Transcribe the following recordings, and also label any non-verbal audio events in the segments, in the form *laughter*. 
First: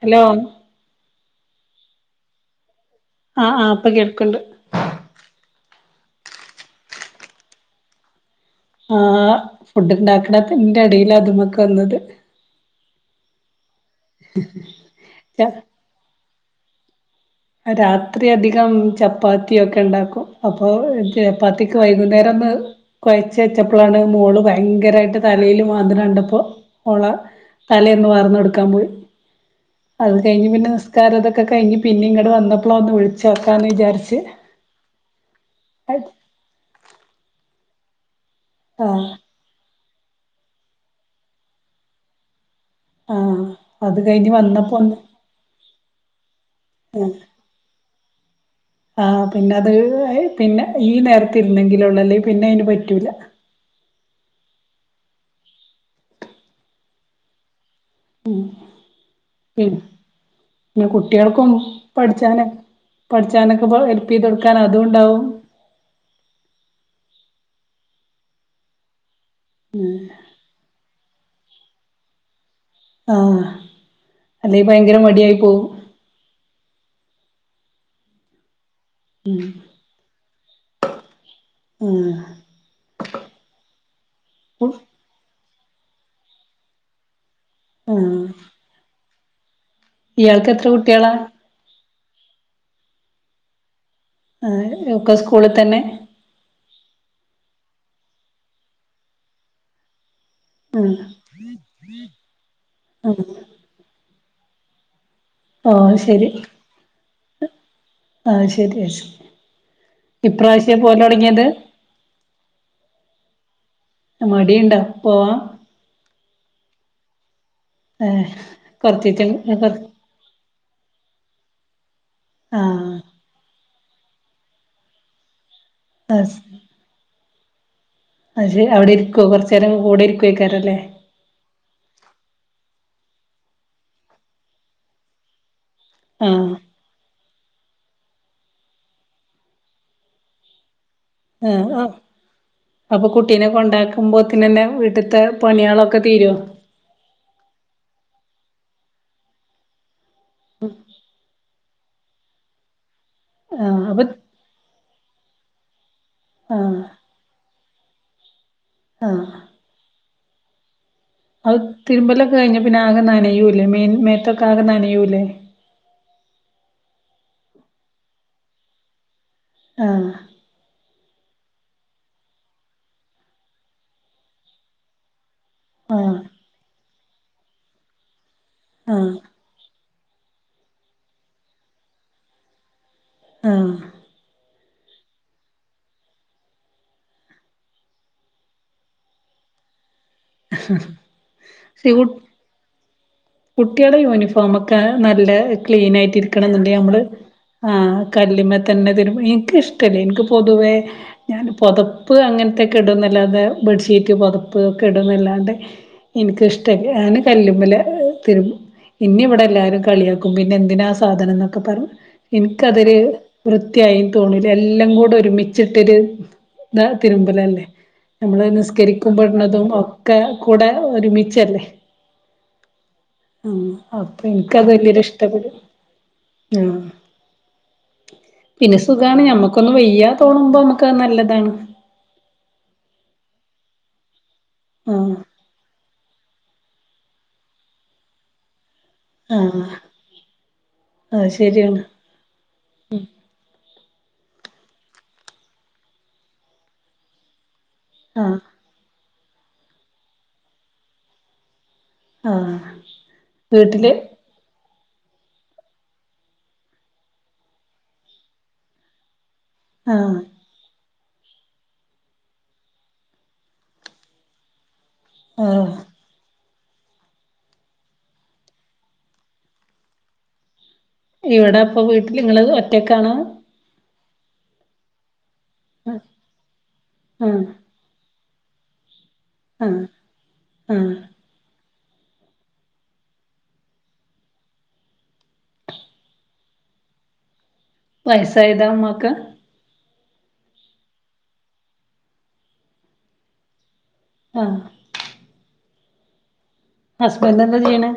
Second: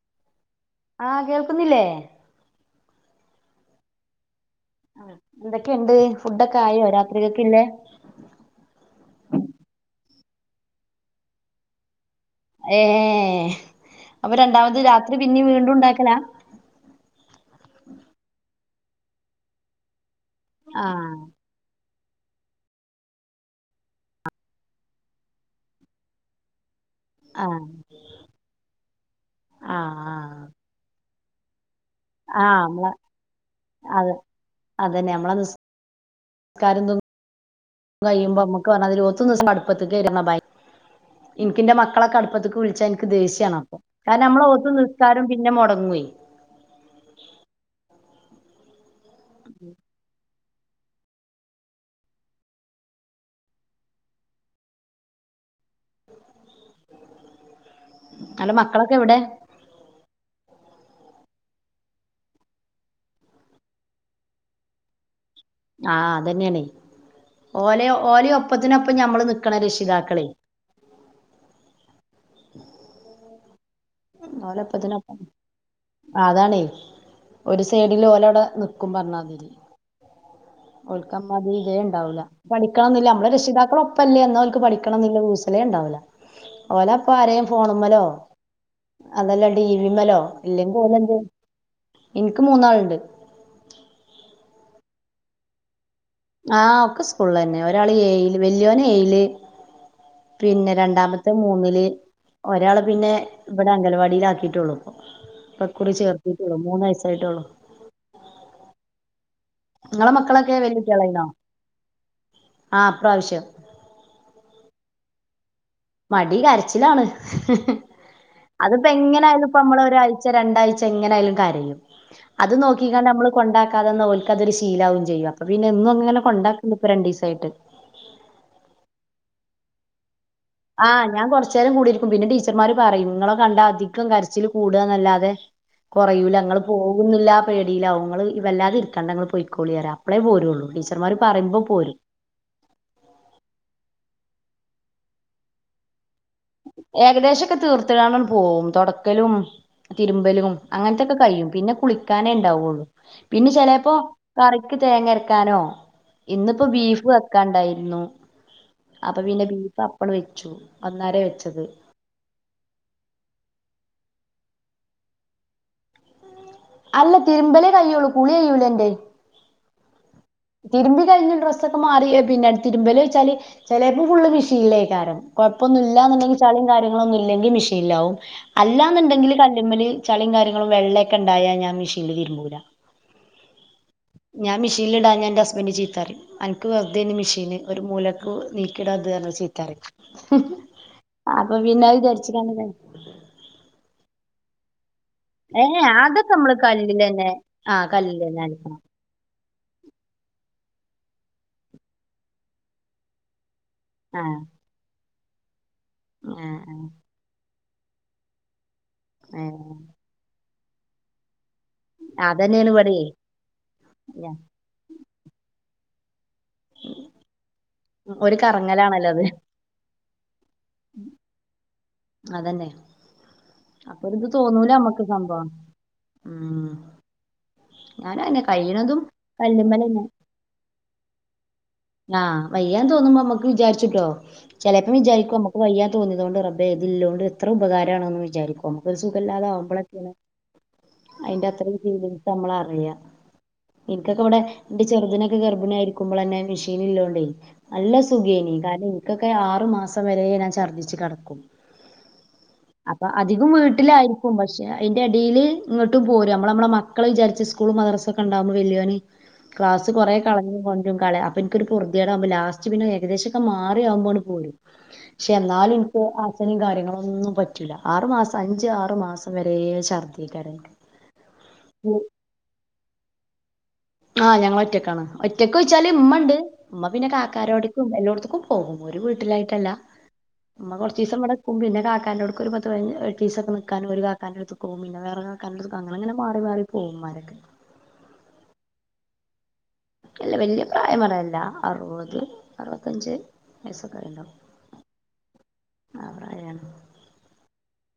Hello ആഹ് കേൾക്കുന്നില്ലേ ആഹ ആ് അപ്പൊ കേക്ക്ണ്ട് എന്തൊക്കെയുണ്ട് ഫുഡൊക്കെ ആയോ രാത്രിക്കേല്ക്കി ഇള്ളെ ആഹ് ഫുഡ് ഇണ്ടാക്കണന്റെ ഇഡേല ഇതിക്ക് വന്നത് ഏ അപ്പൊ രണ്ടാമത് രാത്രി പിന്നെ വീണ്ടും ഉണ്ടാക്കല രാത്രി അധികം ചപ്പാത്തിയൊക്കെ ഉണ്ടാക്കും അപ്പൊ ആഹ് ചപ്പാത്തിക്ക് വൈ വൈന്നേരം ഒന്ന് കൊയച്ച് വെച്ചപ്പോളാണ് മോള് ഭയങ്കരായിട്ട് ഓള ആഹ് തലയൊന്ന് വാർന്നോടക്കാൻ പോയി അത് ആഹ് കഴിഞ്ഞ് പിന്നെ നിസ് ർതൊക്കെ കഴിഞ് പി ഇങ്ങട് ആഹ് വന്നപ്പോളൊ നമ്മള ഒന്ന് വിളിച്ചോക്കാന്ന് അത് വിചാരിച്ച് കാരം തിന്നു കയുമ്പോ മ്മക്ക് ആ വേണം ഒത്ത് ദിവ അടു *unintelligible* ഇനിക്ക് ഇന്റെ മക്കളൊക്കെ അടുപ്പത്ത്ക്ക് വി ച്ചാ എനിക്ക് ആ ദേഷ്യാണ് അപ്പൊ അത് കാരണം കഴിഞ്ഞ് മ്മളെ ഓത്തു നിസ്ക്കാരം പിന്നെ ഉം ആഹ് പിന്നെ അത് അയ് പിന്നെ ഈ നേരത്തിരുന്നെങ്കിലുള്ളു അല്ലെങ്കി പിന്നെ അയിന് പറ്റൂല അല്ല മക്കളൊക്കെ എവിടെ ഉം പിന്നെ കുട്ടിയോൾക്കും പഠിച്ചാന പഠിച്ചാനൊക്കെ ഹെല്പ്പ് ചെയ്ത് കൊടുക്കാൻ അതും ഉണ്ടാവും ആഹ് അതന്നെയണേ ഓല ഓല ഒപ്പത്തിനൊപ്പം ഞമ്മള് നി ക്കണരക്ഷിതാക്കളെ ആഹ് അല്ലെങ്കി ഭയങ്കര ഓലപ്പത്തിനൊപ്പം മടിയായി പോവും അതാണെ ഒരു സൈഡില് ഓലടെ നി കുംബർണാതിരി *inaudible* ഓൽക്കമ്മതി തേണ്ടാവൂല്ല ആഹ് പഠിക്കണം എന്നില്ല നമ്മെ രക്ഷിതാക്കള ഒപ്പല്ലേ എന്നാ അവക്ക് പഠിക്കണം എന്നുള്ള കൂ ലേ ഉണ്ടാവൂല ഓലപ്പൊ ആരേം ഫോണ്മ്ലോ ആഹ് അതല്ലാ ടി വി മലോ ഇയാൾക്ക് എത്ര ഇല്ലെങ്കി കുട്ടികളാ ഓലെന്തെ ഇനിക്ക് മൂന്നാളുണ്ട് ആഹ് ഒക്കെ സ്കൂളിൽ തന്നെ ആഹ് ഒക്കെ സ്കൂളന്നെ ഒരാള് ഏയില് വല്യോനെയില് പിന്നെ ആഹ് രണ്ടാമത്തെ മൂന്നില് ആഹ് പക്കുറി ഓഹ് ശരി ചേർത്തിട്ടുള്ളൂ മൂന്ന് വയസായിട്ടോളു ആഹ് ശരിയാ ശരി ങ്ങളെ മക്കളൊക്കെ ഇപ്രാവശ്യ പോവല് വെല്യട്ടളായിന്നോ തൊടങ്ങിയത് ആഹ് ഇപ്രാവശ്യം മടിയുണ്ടാ പോവാ മടി കരച്ചിലാണ് ഹ് ഹ് ഏഹ് അതിപ്പോ കൊറച്ചീച്ചെ എങ്ങനൊയാലും ഇപ്പ നമ്മള ഒരാഴ്ച രണ്ടാഴ്ച എങ്ങനൊയാലും കരയും അത് നോക്കി ആഹ് കാണ്ട് നമ്മള് കൊണ്ടാക്കാതന്നാ ഓൽക്കതൊരു ശീലാവും ചെയ്യു പിന്നെ എന്നും അങ്ങനെ കൊണ്ടാക്ക്ണ്ട് ഇപ്പ രണ്ടീസായിട്ട് അയശെ അവിടെരിക്കോ കുറച്ചേര കൂടെ ഇരിക്കു ആഹ് ഞാൻ കൊറച്ചേരം കൂടിരിക്കും പിന്നെ ടീച്ചർമാര് പറയും ങ്ങള കണ്ട അധികം കരച്ചില് കൂടാന്നല്ലാതെ കുറയൂല ആഹ് ങ്ങൾ പോകുന്നില്ല പേടിലാവും ങ്ങള് വല്ലാതിരിക്കണ്ട ങ്ങള് പോയ്ക്കോളിറയും അപ്പേളേ പോരുള്ളു ഫിസി എ അ അപ്പൊ കുട്ടീനെ കൊണ്ടാക്കുമ്പോത്തി പിന്നെന്നെ വീട്ടിത്തെ പണിളൊക്കെ തീരോ ഏകദേശക്കെ തീർത്ത്കാണ്ട് പോകും തുടക്കലും തിരുമ്പലും അങ്ങനത്തൊക്കെ കയും പിന്നെ കുളിക്കാനേ ഉണ്ടാവുള്ളു പിന്നെ ആഹ് ചിലേപ്പോ അപ്പൊ ഇക്ക് തേങ്ങരക്കാനോ ഇന്നിപ്പോ ആഹ് ബീഫ് വെക്കാണ്ടായിരുന്നു അപ്പൊ ആഹ് പിന്നെ ബീഫ് അപ്പള് വെച്ചു അന്നേര വ അത് തിരുമ്പലൊക്കെ കഴിഞ്ഞ പിന്നെ ആകെ നനയൂല്ലേ മേ മേത്തേ ട്ടാകെ നനയൂലേ അല്ല തിരുമ്പലേ കയ്യുള്ളൂ കുളി കയൂല എൻ്റെ ആഹ് തിരുമ്പി കഴിഞ്ഞ് ഡ്രസ്സൊക്കെ മാറി പിന്നെ അടു തിരുമ്പലയ്ച്ചാല് ചിലേപ്പോ ഫുള്ള് മിഷീനിലേക്കാരം കൊഴ ആഹ് ഒന്നുല്ലാന്ന്ണ്ടെങ്കി ചളിം കാര്യങ്ങളൊന്നും ഇല്ലങ്കിൽ മിഷീനിലാവും ആഹ് അല്ലാന്ന്ണ്ടെങ്കിൽ കല്ലുമല് ചളിയും കാര്യങ്ങളും വെള്ളയൊക്കെ ഇണ്ടായ ഞാൻ മെഷീനിൽ തിരുമ്പൂലാ ആഹ് ഞാൻ മിഷീൽ ഇടാ ഞൻ എന്റെ ഹസ്ബന്റ് ചീത്തറി അൻക്ക് വെറുതേന് മെഷീന് ഒരു മൂലക്ക് നീക്കിടാ അത് അർന് ചീത്തറിം അപ്പൊ പിന്നെ അത് വിചാരിച്ച്ക്കാണ്ട് ഞാൻ കുട്ടിയടെ യൂണിഫോമൊക്കെ നല്ല ഏ ക്ലീൻ ആയിട്ട് അതൊക്കെ ഇരിക്കണംന്ന്ണ്ടെ നമ്മള് കല്ലിലന്നെ ആ കല്ലിലന്നെ കല്ല്മ അലക്കണം തന്നെ തിര്മ്പും ഈ ൻക്ക് ഇഷ്ടല്ല ഇൻക്ക് പൊതുവേ ഞാൻ പൊതപ്പ് അങ്ങനത്തെക്കെ ഇടുന്നല്ലാതെ ബെഡ്ഷീറ്റ് ആ പൊതപ്പ് ഒക്കെ ഇടുന്നല്ലാണ്ട് ആ ഇൻക്കിഷ്ടല്ല ഞാൻ കല്ലുമ്മല തിര്മ്പും ഇന്നെ ഏ ഇവടെ എല്ലാരും കളിയാക്കും പിന്നെ എന്തിനാ ആ സാധനംന്ന് ക്കെ പറിം അതന്നെയാണ് ഇൻക്കതൊരു ഇവിടെയേ വൃത്തിയായിന്ന് തോന്നൂല എല്ലാം കൂടെ ഒരുമിച്ചിട്ടൊരു ത തിരുമ്പല അല്ലേ ഒരു നമ്മള് കറങ്ങലാണല്ലോ അത് നിസ്കരിക്കുമ്പോടുന്നതും ഒക്കെ കൂടെ ഒരുമിച്ചല്ലേ അതന്നെ ആ അപ്പൊ ഇത് ഇൻക്ക അത് തോന്നൂല വല്യരു നമ്മക്ക് സംഭവം ഇഷ്ടപ്പെട് ആ ഉം ഞാനങ്ങനെ പിന്നെ കഴിയണതും സുഖാണ് ഞമ്മക്കൊന്ന് കല്ലുമ്മലന്നെ വയ്യാ തോണുമ്പോ നമ്മുക്ക് അത് നല്ലതാണ് ആ വയ്യാൻ തോന്നുമ്പോ നമ്മുക്ക് വിചാരിച്ചിട്ടോ ചിലപ്പം ആഹ് വിചാരിക്കോമ്മക്ക് വയ്യാ തോന്നിയതോണ്ട് റബേ ഇതില്ലോണ്ട് എത്ര ഉപകാരാണ്ന്ന് വിചാരിക്കും നമുക്കൊരു ആഹ് സുഖംല്ലാതാവുമ്പളെക്കെണ് അത് അയിന്റെ അത്രയും ശരിയാണ് ഫീലിങ്സ് നമ്മൾ അറിയാം ഇൻക്കൊക്കെ ഇവിടെ എന്റെ ചെറുതിനൊക്കെ ഗർഭിണി ആയിരിക്കുമ്പളന്നെ മെഷീൻ ഇള്ളോണ്ടേ അല്ല ആഹ് സുഖേനി കാരണം ഇൻക്കൊക്കെ ആറു മാസം വരെ ഞാൻ ഛർദ്ദിച്ചു കിടക്കും ആഹ് അപ്പൊ അധികം വീട്ടില് വീട്ടിലായിരിക്കും പക്ഷെ അയിന്റെ അടീൽ ഇങ്ങട്ടും പോരും അമ്മള അമ്മളെ മക്കള് വിചാരിച്ച് സ്കൂള് മദ്രസൊക്കെ ഇണ്ടാവുമ്പോ വല്യോന് ക്ലാസ് കൊറേ ആഹ് കളഞ്ഞു കൊണ്ട്രും കല അപ്പ ഇൻക്കൊരു പൊർതിയാടാകുമ്പോ ലാസ്റ്റ് പിന്നെ ഏകദേശൊക്കെ മാറിയാവുമ്പോ ആണ്ട് പോരും ക്ഷെ ആഹ് ന്നാലും ഇൻക്ക് അ ഇനും കാര്യങ്ങളൊന്നും പറ്റൂല്ല ആറു മാസം അഞ്ച് ആറു മാസം വരെ ഛർദ്ദിക്കേരൻക്ക് ഇവിടെ അപ്പൊ വീട്ടിൽ ഇങ്ങള് ഒറ്റക്കാണ് ആ ഞങ്ങളൊറ്റക്കാണ് ഒറ്റക്കോയ്ച്ചാല് ഇമ്മണ്ട് ഇമ്മ പിന്നെ ആഹ് കാക്കാരോടക്കും എല്ലോട്ത്ത്ക്കും പോകും ഒരു വീട്ടിലായിട്ടല്ല ആഹ് ഇമ്മ ആഹ് കൊറചീസം ഇവടെക്കും പിന്നെ കാക്ക കാക്കാന്റൊട്ക്ക്‌ ഒര് പത്ത് പയ്ന എട്ടീസൊക്കെ നിക്കാനും ഒര് കാക്കന്റെട്ത്ത്ക്കോവും പിന്നെ വേറെ കാക്കാന്റട്ത്ത്ക്ക് അങ്ങനങ്ങനെ മാറി മാറി പോകും ഉമ്മ മാരക്കെ വയസ്സായതാ ഇമ്മാക്ക് അല്ല വല്ല്യ പ്രായം പറയാല്ല അറുപത് അറുപത്തഞ്ച് വയസ്സൊക്കായിണ്ടാവും ആഹ് ഹസ്ബൻഡ് എന്താ ചെയ്യ്ണെ?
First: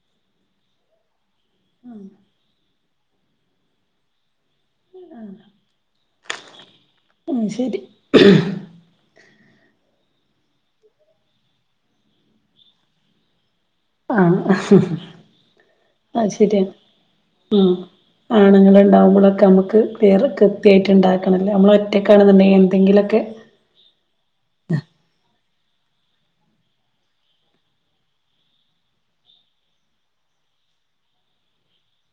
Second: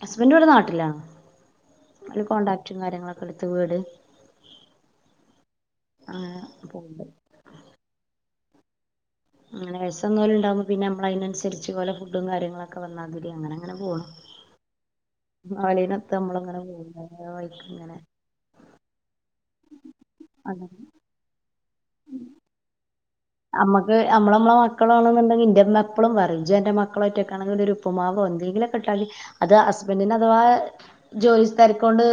ഹസ്ബൻഡ് ഇവടെ നാട്ടിലാണ് ഒരു കോൺട്രാക്റ്റും കാര്യങ്ങളൊക്കെ ഇട്ത്ത വീട് അങ്ങനെ പോക്ണ്ട് ഉം ശരി അങ്ങന വയസ്സന്നോല് ഇണ്ടാവുമ്പോ പിന്നെ നമ്മൾ അതിനനുസരിച്ച് ഓലെ ഫുഡും കാര്യങ്ങളൊക്കെ വന്നാതിരി അങ്ങനെ ആ മാളിനൊത്ത് അമ്മളങ്ങനെ *inaudible* വൈക്ക് ഉം ഇങ്ങനെ ക്ക് പേർ കൃത്യായിട്ട് ഇണ്ടാക്കണം നമ്മൾ ഒറ്റയ്ക്കാണ്ന്ന്ണ്ടങ്കി എന്തെങ്കിലൊക്കെ നമ്മക്ക് നമ്മള് നമ്മളെ മക്കളാണെന്നുണ്ടെങ്കിൽ ഇന്റെട് ഉമ്മ എപ്പളും പറയും ഇജ്ജ് അന്റെ മക്കളൊറ്റക്കാണെങ്കിൽ ഒരു ഉപ്പമാവോ എന്തെങ്കിലൊക്കെട്ടാൽ അത് ഹസ്ബന്റിന് അത് ആ ജോലി തരക്കോണ്ട്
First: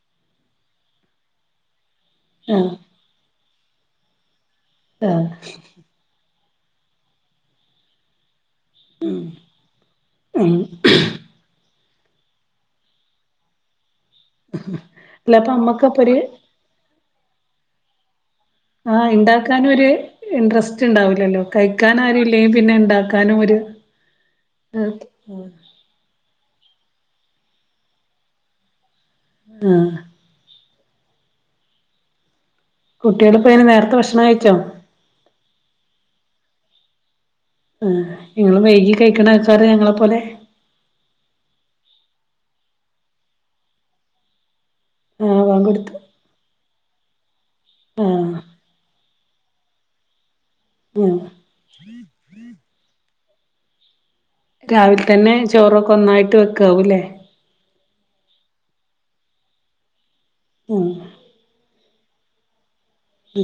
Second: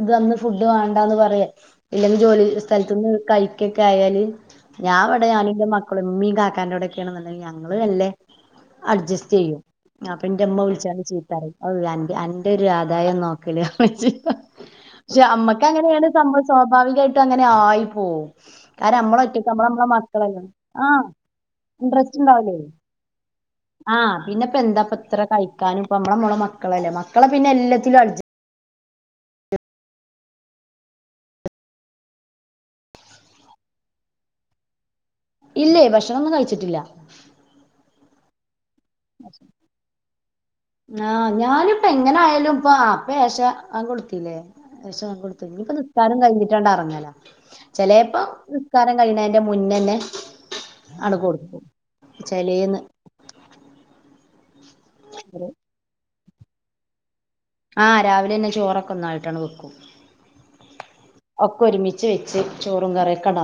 ഇത് ഇന്ന് ഫുഡ് വേണ്ടാന്ന് പറയേ ഇല്ലെങ്കി ജോലി ആഹ് സ്ഥലത്ത്ന്ന് കഴിക്കൊക്കെ ആയാല് ഞാൻ ഇവടെ ആഹ് ഞാന് പ്പള് ഇമ്മിം കാക്കാന്റോടെക്കെയണെന്നുണ്ടങ്കി ഞങ്ങള് വെല്ല അഡ്ജസ്റ്റ് ചെയ്യും അപ്പൊ ഉം ന്റെമ്മ വിളിച്ചാണ്ട് ചീത്തറിം അവ് അന്റെ അന്റെ ഒരാധായം നോക്കല് *unintelligible* പക്ഷെ അല്ല അപ്പൊ നമ്മക്ക് അങ്ങനെയാണ് അമ്മക്കപ്പൊരു സംഭവം സ്വാഭാവികായിട്ട് അങ്ങനെ ആയിപ്പോവും ആ ഇണ്ടാക്കാന് ഒരു ഇന്ട്രസ് ആഹ് ഇണ്ടാവൂല്ലല്ലോ കഴിക്കാൻ ഇൻട്രസ്റ്റ് ആരൂല്ലെങ്കിൽ ഉണ്ടാവൂലേ പിന്നെ ഇണ്ടാക്കാനുമൊരു ആഹ് പിന്നെപെന്താപ്പ ഇത്ര കഴിക്കാനും ഇപ്പ നമ്മള് നമ്മളെ മക്കളല്ലേ മക്കളെ പിന്നെ എല്ലാത്തിലും അഡ്ജ് ആ കുട്ടികളിപ്പോ അയിന് നേരത്തെ ഭക്ഷണം കഴിക്കോ ഇല്ലേയ് ഭക്ഷണൊന്നും കഴിച്ചിട്ടില്ല മ്മ് നിങ്ങള് വൈകി കഴിക്കണ ആൾക്കാരാ ഞങ്ങളെ പോലെ ആഹ് ഞാനിപ്പ എങ്ങനെ ആയാലും ഇപ്പൊ ആപ്പോഏശ വാങ്ക് കൊടുത്തിലെ ഏഷ വാങ്ക് ആഹ് കൊടുത്തു ബാങ്ക് ഇനിപ്പോ കൊടുത്ത് നിസ്കാരം കഴിഞ്ഞിട്ടാണ്ടറങ്ങലാ ചെലാപ്പോ ആഹ് നിസ്കാരം കൈണെന് ന്റെ മുന്നന്നെ അണ്ട് ആഹ് കൊടുത്ത് ചെലേന്ന് രാവിലെ തന്നെ ചോറൊക്കൊന്നായിട്ട് വെക്കാവൂല്ലേ ആഹ് *inaudible* രാവിലെന്നെ ചോറൊക്കൊന്നായിട്ടാണ് വെക്കും ഉം ഒക്കൊരുമിച്ച് വെച്ച് ചോറും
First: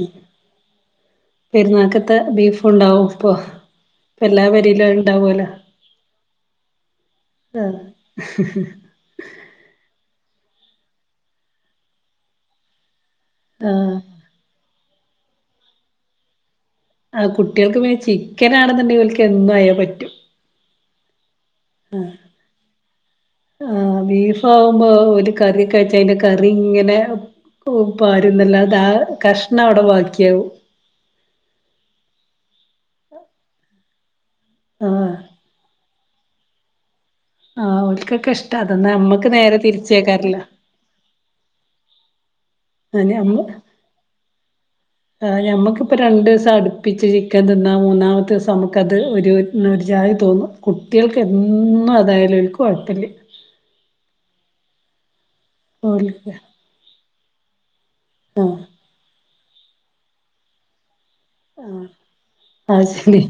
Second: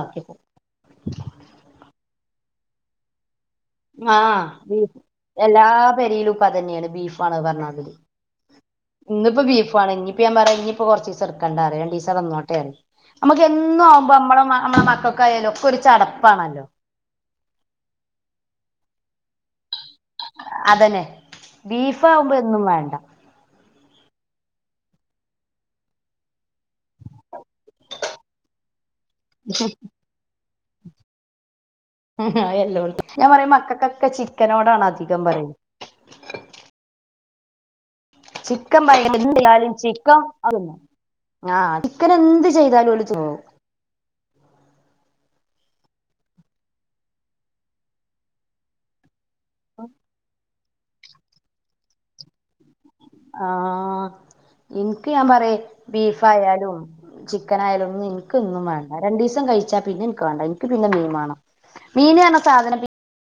ഉം വെക്കും ത്തെ ബീഫ്ണ്ടാവും പ്പൊ ആഹ് ബീഫ് എല്ലാ പെരയിലും ഇപ്പോ അതന്നെയാണ് ബീഫാണ് ആഹ് പറഞ്ഞമാതിരി ഇന്നിപ്പൊ ബീഫാണ് ഇനിയിപ്പോ ഞാൻ പറ ഇനിയിപ്പൊ കൊറചീസം ഇടുക്കണ്ട പറയ് രണ്ടീസം അവിടെന്നോട്ടെ പറയ് നമ്മുക്ക് എന്നു ആഹ് ആവുമ്പോ നമ്മളെ നമ്മളെ മക്ക കയലക്കെ ഒരു ചടപ്പാണല്ലോ ആ കുട്ട്യേൾക്ക് പിന്നെ ചിക്കനാണെന്നുണ്ടെങ്കിൽ ഓൽക്ക് എന്തായാ പ അതന്നെ ബീഫ് ആവുമ്പൊ എന്നും വേണ്ട ആ ബീഫാവുമ്പോ ഒരു കറി കഴിച്ചയിന്റെ കറിങ്ങന ആ പാരുന്നല്ലാ തെആ കഷ്ണവടെ ബാക്കിയാവും ആഹ് എല്ലൊട്ത്തും ഞാൻ പറയും മക്കക്കൊക്കെ ചിക്കനോടാണ് ആഹ് അധികം പറയു *inaudible* ആ ചിക്കൻ *unintelligible* ചിക്കം ചിക്കൻ എന്ത് ചെയ്താലു ഓല് തിന്നും ആ ഞമ്മക്കിപ്പ രണ്ടീസം അടുപ്പിച്ച് ചിക്കൻ തിന്ന മൂന്നാമത്തീസം നമുക്കത് ഒരു പിന്നെരു ചായി തോന്നും കുട്യാൾക്ക് എന്നും അതായാലും ഒല്ക്കൊ ആ ഇന്ക്ക് ഞാൻ പറയാ ഓലിക്ക ബീഫായാലും ചിക്കനായാലും ആഹ് ഇനിക്കൊന്നും വേണ്ട രണ്ടീസം കഴിച്ചാ പിന്നെ ഇന്ക്ക് വേണ്ട ഇന്ക്ക് പിന്നെ മീൻ വാ മീന് പറഞ്ഞ സാധനം അത് പി ശരി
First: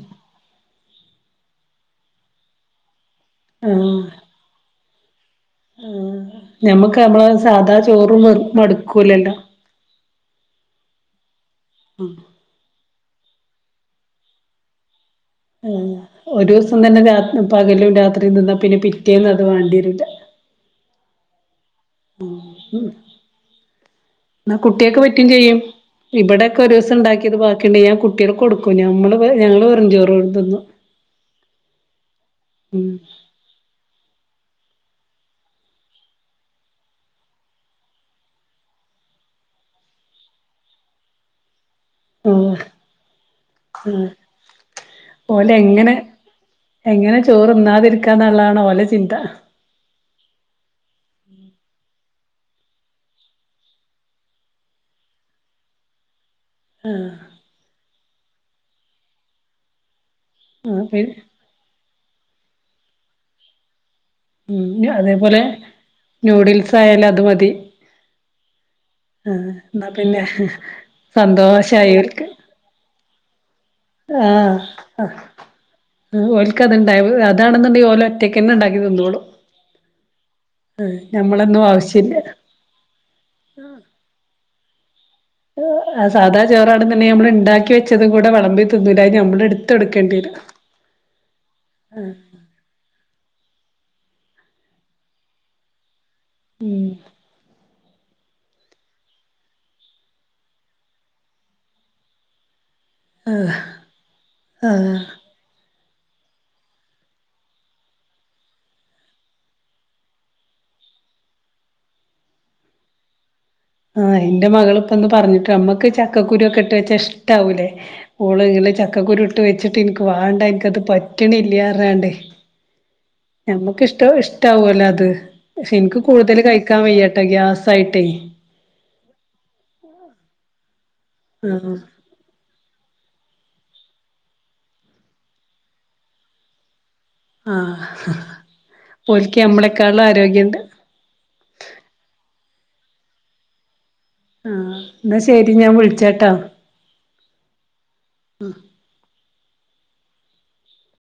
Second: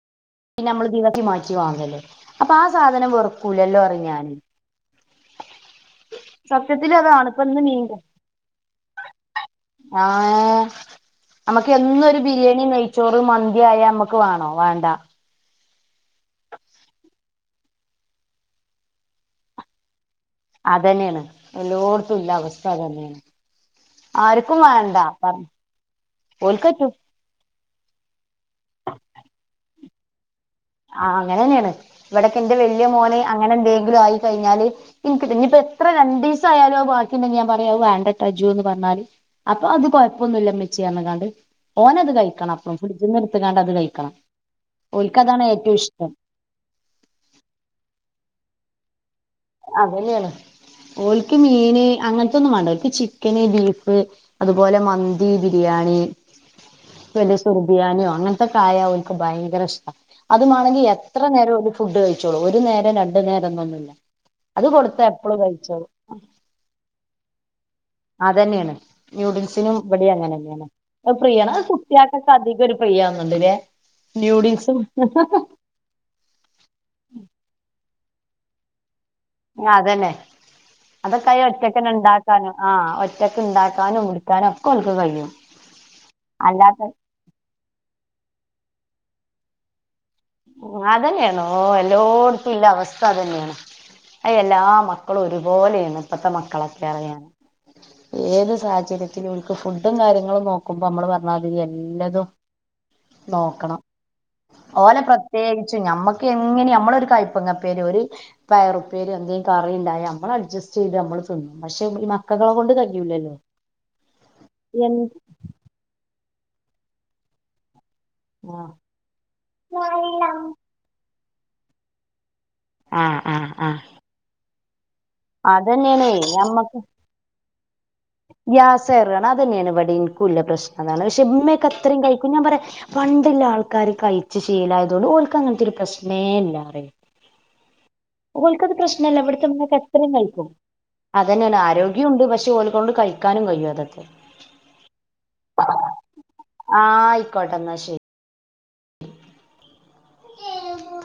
ന്നെമ്മള് ദിവസി മാറ്റി വാങ്ങല്ലേ അപ്പൊ ആ സാധനം വെറുക്കൂലല്ലോ അറിയുംഞാൻ ആ ഞമ്മക്ക് അതാണ് നമ്മളെ ഇപ്പൊ ഇന്ന് സാധാ ചോറും വെറ് മടുക്കൂലല്ലോ ഏ നമക്ക് എന്നെരു ബിരിയാണി നെയ്ച്ചോറ് മന്തി ആയാ നമ്മക്ക് വേണോ വാണ്ട ആ ഒരൂസം തന്നെ രാ പകലും രാത്രിയും തിന്നാ പിന്നെ പിറ്റേന്നത് വണ്ടിവരൂല അതെനെയാണ് എല്ലൊട്ത്തുംല്ല അവസ്ഥ അത് തന്നെണ് എന്നാ കുട്യാക്ക് പറ്റും ചെയ്യും ഇവിടെക്കെ ഒരു ഓൽക്കറ്റും ദിവസം ഉണ്ടാക്കിയത് ക്കിണ്ടെങ്കി ഞാൻ കുട്യാക്കെട്ത്ത് കൊടുക്കും ഞമ്മൾ ഞങ്ങള് വെറുചോറ് തിന്നും ആ അങ്ങനെന്നെയാണ് ഇവിടൊക്കെ എന്റെ വല്യ ഉം മോനെ അങ്ങനെ എന്തെങ്കിലും ആയി കഴിഞ്ഞാല് ന്ക്കിത് ഇപ്പോ എത്ര രണ്ടിസായാലും ബാക്കിണ്ടെങ്കി ഞാൻ പറയാ അത് വെണ്ടട്ടൊ അജൊന്ന് പറഞ്ഞാല് അപ്പൊ അത് കൊഴപ്പൊന്നുല്ല മ്മച്ചീ പറഞ്ഞ്ങ്ങാണ്ട് ഓനത് കഴിക്കണം ആഹ് അപ്പം ഫ്രിഡ്ജിന്ന് ട്ത്ത്കാണ്ടത് കഴിക്കണം ഒല്ക്കതാണ് ഏ എങ്ങനെ എങ്ങനെ ചോറ് തിന്നാതിരിക്കാന്ള്ളതാണ് ഓലെ ചിന്ത ഒല്ക്ക് മീന് അങ്ങനത്തൊന്നും വാണ്ട ഒല്ക്ക് ചിക്കന് ബീഫ് അതുപോലെ മന്തി ബിരിയാണി വല്ല സുര്ബിയാനിയോ അങ്ങനത്തെകായാ ഓല്ക്ക് ഭയങ്കര ഇഷ്ട ആഹ് അതുമാണെങ്കിൽ പി എത്ര നേരം ഒരു ഫുഡ് കഴിച്ചോളൂ ഒരു നേരം രണ്ടു നേരംന്നൊന്നുല്ല ഉ അതേപോലെ ന്യൂഡിൽസ് ആയാലത് മതി അതെന്നെയാണ് ആഹ് നൂഡിൽസിനും എന്നാ ഇവിടെം പിന്നെ അങ്ങനെന്നെയാണ് അത് പ്രീയാണ് അത് സന്തോഷായി ഓൽക്ക് കുട്യാൾക്കൊക്കെ അധികം ഒരു പ്രീയാ ണ്ട്ലെ ന്യൂഡിൽസും ഓല്ക്കത് ഇണ്ടായ അതാണെന്ണ്ടങ്കിൽ ഓലോറ്റക്ക്ണ്ടാക്കി നിന്നോളും ആ അതന്നെ അതൊക്കയ്ന് ഞമ്മളൊന്നും ഒറ്റക്കെന്നെ ആവശ്യല്ല ണ്ടാക്കാനും ആ ഒറ്റക്ക്ണ്ടാക്കാനും കുടിക്കാനും ആ സാധാ ചോറാണ് അല്ലാത്ത ന്ണ്ടെങ്കി നമ്മള്ണ്ടാക്കി വെച്ചതും കൂടെ വെളമ്പി തിന്നൂല അത് നമ്മള് എടുത്തെട് അതന്നെയണോ എല്ലോടത്തുംല്ല അവസ്ഥ അതന്നെയാണ് അ എല്ലാ മക്കളും ഒരുപോലെയാണ് ഇപ്പത്തെ ഉം മക്കളൊക്കെ അറിയ ഏത് സാഹചര്യത്തിൽ ഓൽക്ക് ഫുഡും കാര്യങ്ങളും നോക്കുമ്പോ നമ്മള് പറഞ്ഞ മാതിരി എല്ലതും ആഹ് നോക്കണം ആഹ് ഓലെ പ്രത്യേകി ച്ച്നമ്മക്ക് എങ്ങനെം നമ്മളൊരു കൈപ്പങ്ങപ്പേരി ഒരു പയറുപ്പേരി എന്തെലും കറിണ്ടായ നമ്മളഡ്ജസ്റ്റ് ചെയ്ത് നമ്മള് തിന്നും പക്ഷെ ഈ മക്കകളെ കൊണ്ട് കയ്യൂല്ലല്ലോ ആ എന്റെ മകള് ഇപ്പേന്ന് പറഞ്ഞിട്ട് നമ്മക്ക് ചക്കക്കുരു ഒക്കെ ഇട്ട് വെച്ചാ ഇഷ്ടാവൂലേ ഓള് ഇങ്ങള് ചക്കക്കുരു ഇട്ട് വെച്ചിട്ട് ഇന്ക്ക് വാണ്ട ഇന്ക്കത് പറ്റണില്ല പറഞ്ഞ്ങാണ്ടേ ആ ആ ആ റ്റാവല്ലോ അത് പക്ഷെ ഇന്ക്ക് കൂടുതൽ ഞമ്മക്ക് കഴിക്കാൻ വയ്യട്ട ഗ്യാസായിട്ടേ തെറാണ് അതന്നെയാണ് ഇവിടെ ഇത്ക്കൂല്ലെ പ്രശ്ണതാണ് പക്ഷെമ്മയൊക്കെ ആഹ് എത്രയും കഴിക്കും ഞാൻ പറയ പണ്ടില്ല ആൾക്കാര് കഴിച്ച് ശീലായതോണ്ട് ഓല്ക്കങ്ങനത്തെ ഒരു പ്രശ്നേ ഇല്ലറിയ ആ ഓല്ക്കത് പ്രശ്നല്ല ഇവിടത്തെമ്മക്കെത്രയും കഴിക്കും ആരോഗ്യണ്ട് അതന്നെയാണ് ആരോഗ്യോണ്ട് പക്ഷെ ഓല് കൊണ്ട് കഴിക്കാനും കയ്യും അതൊക്കെ ആഹ് എന്നാ ശരി ഞാൻ വിളിച്ചാട്ടോ ആയിക്കോട്ടെ എന്നാ ശരി ശരി